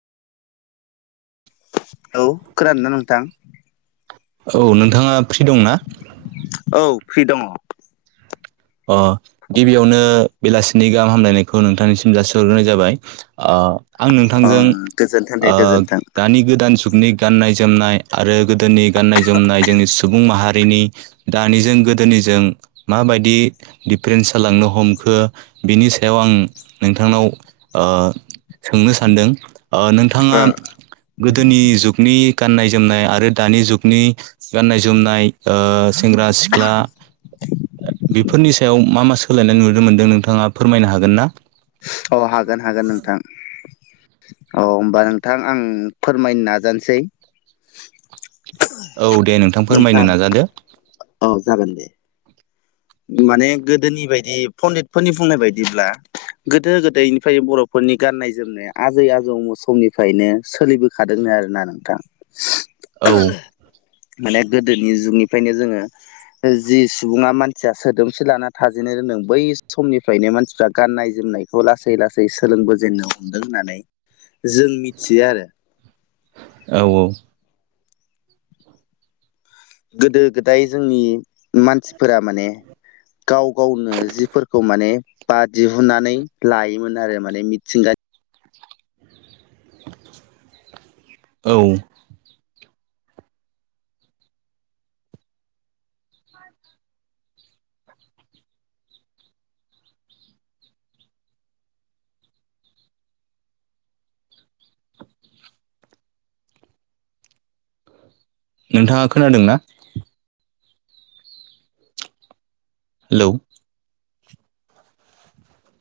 औ खोनादोंना नोंथां औ नोंथाङा फ्रि दंना औ फ्रि दङ' अ गिबियावनो बेलासिनि गाहाम हामलायनायखौ नोंथांनिसिम जासिहरग्रोनाय जाबाय ओ आं अ नोंथांजों गोजोन्थों दे ओ गोजोन्थों दानि गोदान जुगनि गाननाय जोमनाय आरो गोदोनि गाननाय जोमनाय जोंनि सुबुं माहारिनि दानिजों गोदोनिजों माबायदि दिफारेन्स जालांनो हमखो बिनि सायाव आं नोंथांनाव ओ सोंनो सानदों ओ नोंथाङा गोदोनि जुगनि गाननाय जोमनाय आरो दानि जुगनि गाननाय जोमनाय सेंग्रा सिख्ला फोरनि सायाव मा मा सोलायनाय नुनो मोन्दों नोंथाङा फोरमायनो हागोन ना औ हागोन हागोन नोंथां औ होमबा नोंथां आं फोरमायनो नाजानोसै औ दे नोंथां फोरमायनो नाजादो औ जागोन दे माने गोदोनि बायदि पण्डितफोरनि बुंनाय बायदिब्ला गोदो गोदायनिफ्राय बर'फोरनि गाननाय जोमनाया आजै आजौ समनिफ्रायनो सोलिबो खादोंनो आरोना नोंथां औ माने गोदोनि जुगनिफ्रायनो जोङो जि सुबुङा मान मानसिया सोदोमस्रि लाना थाजेननो रोंदों बै समनिफ्रायनो मानसिफ्रा गाननाय जोमनायखौ लासै लासै सै सोलोंबोजेननो हमदों होननानै जों मिथियो आरो औ औ गोदो गोदाय जोंनि मानसिफोरा माने गाव गावनो जिफोरखौ माने बा दिहुननानै लायोमोन आरो माने मिथिंगा औ नोंथाङा खोनादों ना हेलौ